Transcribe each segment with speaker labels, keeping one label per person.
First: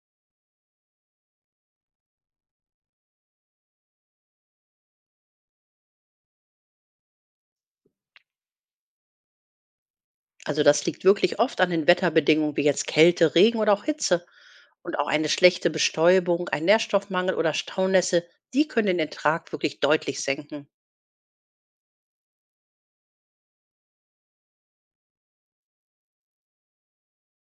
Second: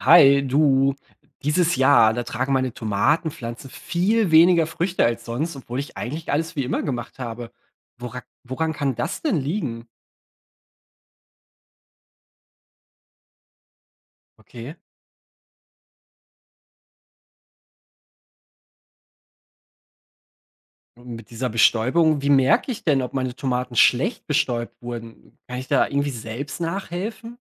Speaker 1: Hi, du. Dieses Jahr, da tragen meine Tomatenpflanzen viel weniger Früchte als sonst, obwohl ich eigentlich alles wie immer gemacht habe. Woran kann das denn liegen?
Speaker 2: Also das liegt wirklich oft an den Wetterbedingungen wie jetzt Kälte, Regen oder auch Hitze.
Speaker 1: Okay.
Speaker 2: Und auch eine schlechte Bestäubung, ein Nährstoffmangel oder Staunässe, die können den Ertrag wirklich deutlich senken.
Speaker 1: Und mit dieser Bestäubung, wie merke ich denn, ob meine Tomaten schlecht bestäubt wurden? Kann ich da irgendwie selbst nachhelfen?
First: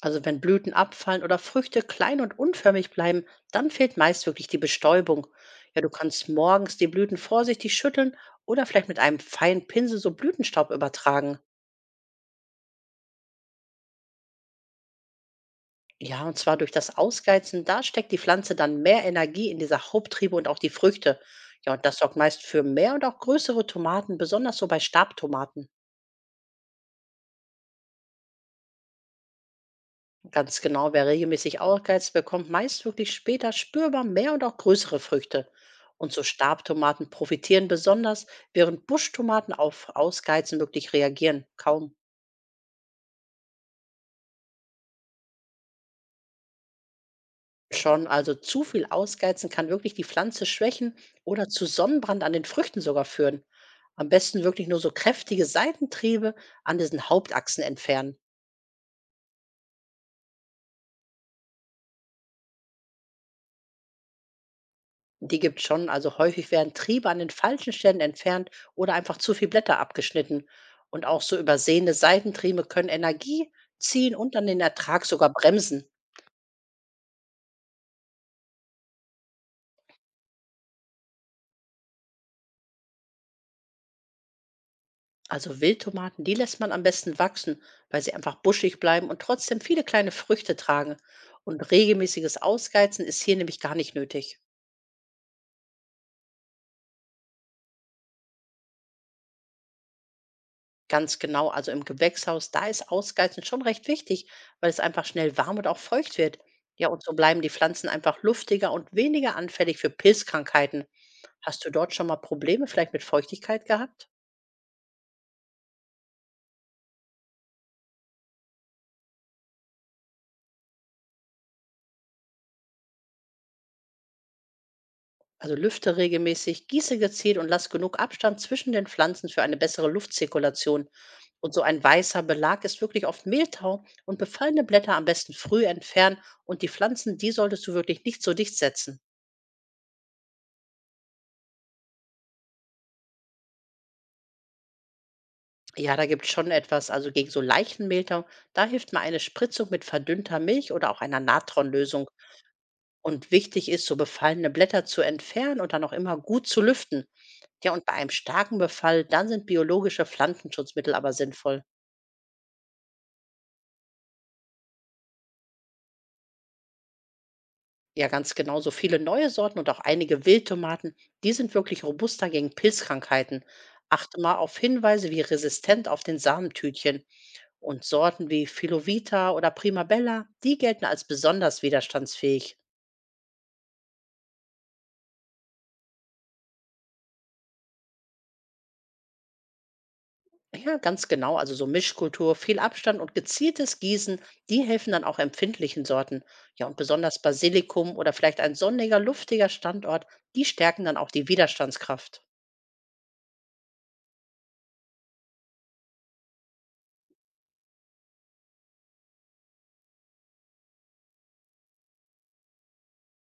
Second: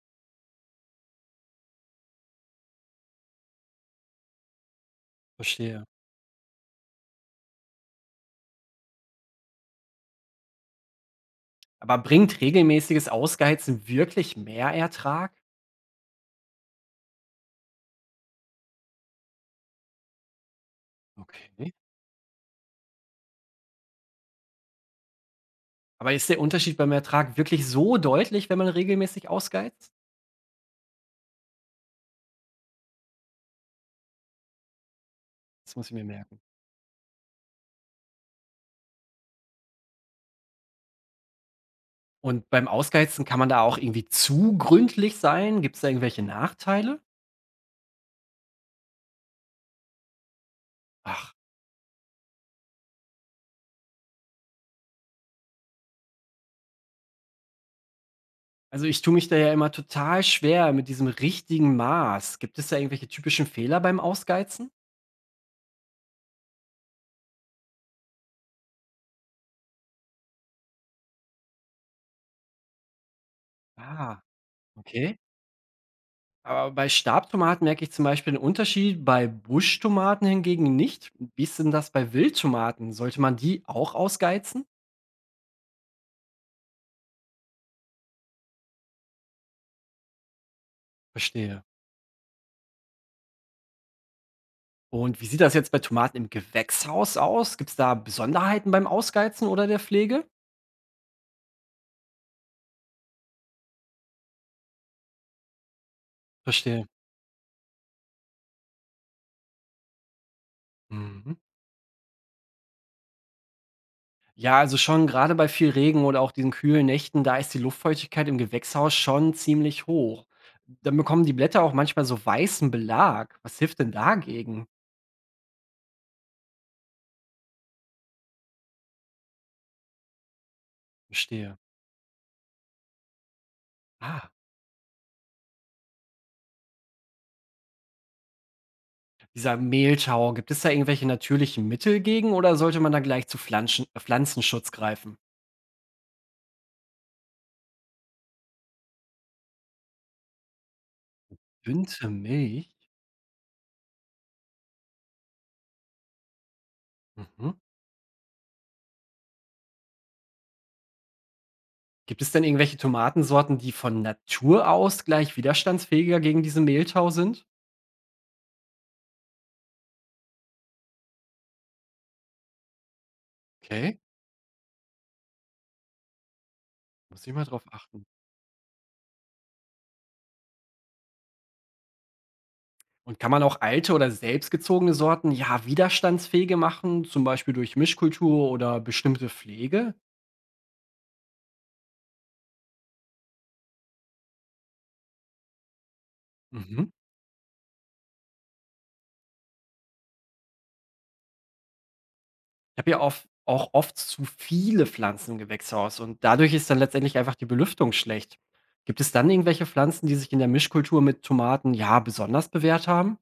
Speaker 2: Also wenn Blüten abfallen oder Früchte klein und unförmig bleiben, dann fehlt meist wirklich die Bestäubung. Ja,
Speaker 1: Verstehe.
Speaker 2: du kannst morgens die Blüten vorsichtig schütteln oder vielleicht mit einem feinen Pinsel so Blütenstaub übertragen.
Speaker 1: Aber bringt regelmäßiges Ausgeheizen wirklich mehr Ertrag?
Speaker 2: Ja, und zwar durch das Ausgeizen, da steckt die Pflanze dann mehr Energie in diese Haupttriebe und auch die Früchte.
Speaker 1: Okay.
Speaker 2: Ja, und das sorgt meist für mehr und auch größere Tomaten, besonders so bei Stabtomaten.
Speaker 1: Aber ist der Unterschied beim Ertrag wirklich so deutlich, wenn man regelmäßig ausgeizt?
Speaker 2: Ganz genau, wer regelmäßig ausgeizt, bekommt meist wirklich später spürbar mehr und auch größere Früchte.
Speaker 1: Das muss ich mir
Speaker 2: Und so
Speaker 1: merken.
Speaker 2: Stabtomaten profitieren besonders, während Buschtomaten auf Ausgeizen wirklich reagieren. Kaum.
Speaker 1: Und beim Ausgeizen kann man da auch irgendwie zu gründlich sein? Gibt's da irgendwelche Nachteile?
Speaker 2: Schon, also zu viel Ausgeizen kann wirklich die Pflanze schwächen
Speaker 1: Ach.
Speaker 2: oder zu Sonnenbrand an den Früchten sogar führen. Am besten wirklich nur so kräftige Seitentriebe an diesen Hauptachsen entfernen.
Speaker 1: Also, ich tue mich da ja immer total schwer mit diesem richtigen Maß. Gibt es da irgendwelche typischen Fehler beim Ausgeizen?
Speaker 2: Die gibt schon, also häufig werden Triebe an den falschen Stellen entfernt oder einfach zu viel Blätter abgeschnitten. Und auch so übersehene Seitentriebe können Energie ziehen
Speaker 1: Ah,
Speaker 2: und dann den Ertrag
Speaker 1: okay.
Speaker 2: sogar bremsen.
Speaker 1: Aber bei Stabtomaten merke ich zum Beispiel den Unterschied, bei Buschtomaten hingegen nicht. Wie ist denn das bei Wildtomaten? Sollte man die auch ausgeizen?
Speaker 2: Also Wildtomaten, die lässt man am besten wachsen, weil sie einfach buschig bleiben und trotzdem viele kleine Früchte tragen.
Speaker 1: Verstehe.
Speaker 2: Und regelmäßiges Ausgeizen ist hier nämlich gar nicht nötig.
Speaker 1: Und wie sieht das jetzt bei Tomaten im Gewächshaus aus? Gibt es da Besonderheiten beim Ausgeizen oder der Pflege?
Speaker 2: Ganz genau, also im Gewächshaus, da ist Ausgeizen schon recht wichtig, weil es einfach schnell warm und auch feucht wird.
Speaker 1: Verstehe.
Speaker 2: Ja, und so bleiben die Pflanzen einfach luftiger und weniger anfällig für Pilzkrankheiten.
Speaker 1: Mhm.
Speaker 2: Hast du dort schon mal Probleme vielleicht mit Feuchtigkeit gehabt?
Speaker 1: Ja, also schon gerade bei viel Regen oder auch diesen kühlen Nächten, da ist die Luftfeuchtigkeit im Gewächshaus schon ziemlich hoch. Dann bekommen die Blätter auch manchmal so weißen Belag. Was hilft denn dagegen?
Speaker 2: Also lüfte regelmäßig, gieße gezielt und lass genug Abstand zwischen den Pflanzen für eine bessere Luftzirkulation. Und
Speaker 1: Verstehe.
Speaker 2: so ein weißer Belag ist wirklich oft Mehltau und
Speaker 1: Ah,
Speaker 2: befallene Blätter am besten früh entfernen und die Pflanzen, die solltest du wirklich nicht so dicht setzen.
Speaker 1: dieser Mehltau, gibt es da irgendwelche natürlichen Mittel gegen oder sollte man da gleich zu Pflanzenschutz greifen?
Speaker 2: Ja, da gibt es schon etwas, also gegen so leichten Mehltau, da hilft mal eine Spritzung mit verdünnter Milch oder auch einer Natronlösung.
Speaker 1: Dünte Milch?
Speaker 2: Und wichtig ist, so befallene Blätter zu entfernen und dann auch immer gut zu lüften.
Speaker 1: Mhm.
Speaker 2: Ja, und bei einem starken Befall, dann sind biologische Pflanzenschutzmittel aber sinnvoll.
Speaker 1: Gibt es denn irgendwelche Tomatensorten, die von Natur aus gleich widerstandsfähiger gegen diesen Mehltau sind?
Speaker 2: Ja, ganz genau. So viele neue Sorten und auch einige Wildtomaten, die sind wirklich robuster gegen Pilzkrankheiten.
Speaker 1: Okay,
Speaker 2: Achte mal auf Hinweise wie resistent auf den Samentütchen.
Speaker 1: muss ich mal drauf
Speaker 2: Und
Speaker 1: achten.
Speaker 2: Sorten wie Filovita oder Primabella, die gelten als besonders widerstandsfähig.
Speaker 1: Und kann man auch alte oder selbstgezogene Sorten, ja, widerstandsfähiger machen, zum Beispiel durch Mischkultur oder bestimmte Pflege?
Speaker 2: Ja, ganz genau. Also so Mischkultur, viel Abstand und gezieltes Gießen, die helfen dann auch empfindlichen Sorten. Ja, und
Speaker 1: Mhm.
Speaker 2: besonders Basilikum oder vielleicht ein sonniger, luftiger Standort, die stärken dann auch die Widerstandskraft.
Speaker 1: Ich habe ja oft, auch oft zu viele Pflanzen im Gewächshaus und dadurch ist dann letztendlich einfach die Belüftung schlecht. Gibt es dann irgendwelche Pflanzen, die sich in der Mischkultur mit Tomaten, ja, besonders bewährt haben?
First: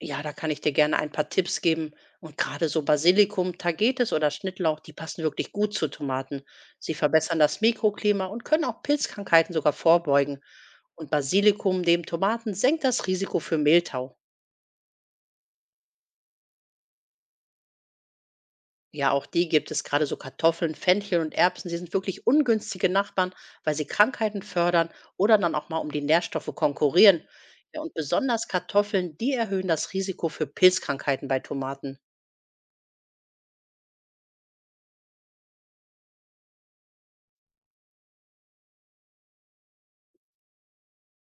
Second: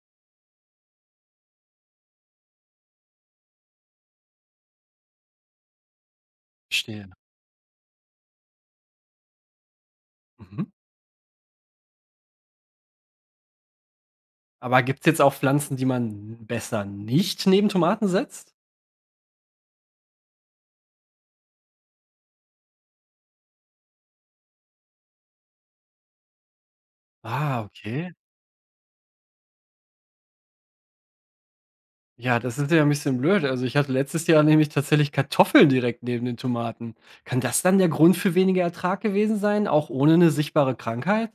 Speaker 2: Ja, da kann ich dir gerne ein paar Tipps geben. Und gerade so Basilikum, Tagetes oder Schnittlauch, die passen wirklich gut zu Tomaten. Sie
Speaker 1: Verstehe.
Speaker 2: verbessern das Mikroklima und können auch Pilzkrankheiten sogar vorbeugen.
Speaker 1: Mhm.
Speaker 2: Und Basilikum neben Tomaten senkt das Risiko für Mehltau.
Speaker 1: Aber gibt es jetzt auch Pflanzen, die man besser nicht neben Tomaten setzt?
Speaker 2: Ja, auch die gibt es gerade so Kartoffeln, Fenchel und Erbsen. Sie sind wirklich ungünstige Nachbarn, weil sie Krankheiten fördern oder dann auch mal um die Nährstoffe konkurrieren.
Speaker 1: Ah,
Speaker 2: Ja, und
Speaker 1: okay.
Speaker 2: besonders Kartoffeln, die erhöhen das Risiko für Pilzkrankheiten bei Tomaten.
Speaker 1: Ja, das ist ja ein bisschen blöd. Also, ich hatte letztes Jahr nämlich tatsächlich Kartoffeln direkt neben den Tomaten. Kann das dann der Grund für weniger Ertrag gewesen sein, auch ohne eine sichtbare Krankheit?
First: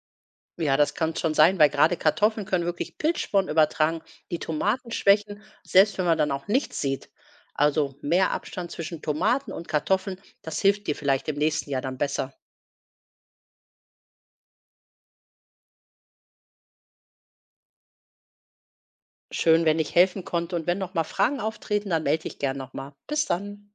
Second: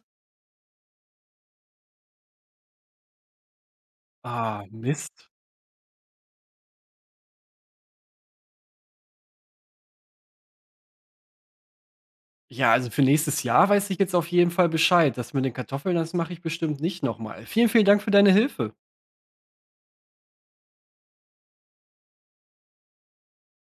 Speaker 2: Ja, das kann schon sein, weil gerade Kartoffeln können wirklich Pilzsporen übertragen, die
Speaker 1: Ah,
Speaker 2: Tomaten
Speaker 1: Mist.
Speaker 2: schwächen, selbst wenn man dann auch nichts sieht. Also, mehr Abstand zwischen Tomaten und Kartoffeln, das hilft dir vielleicht im nächsten Jahr dann besser.
Speaker 1: Ja, also, für nächstes Jahr weiß ich jetzt auf jeden Fall Bescheid. Das mit den Kartoffeln, das mache ich bestimmt nicht nochmal. Vielen, vielen Dank für deine Hilfe.
Speaker 2: Schön, wenn ich helfen konnte und wenn noch mal Fragen auftreten, dann melde ich gern noch mal. Bis dann.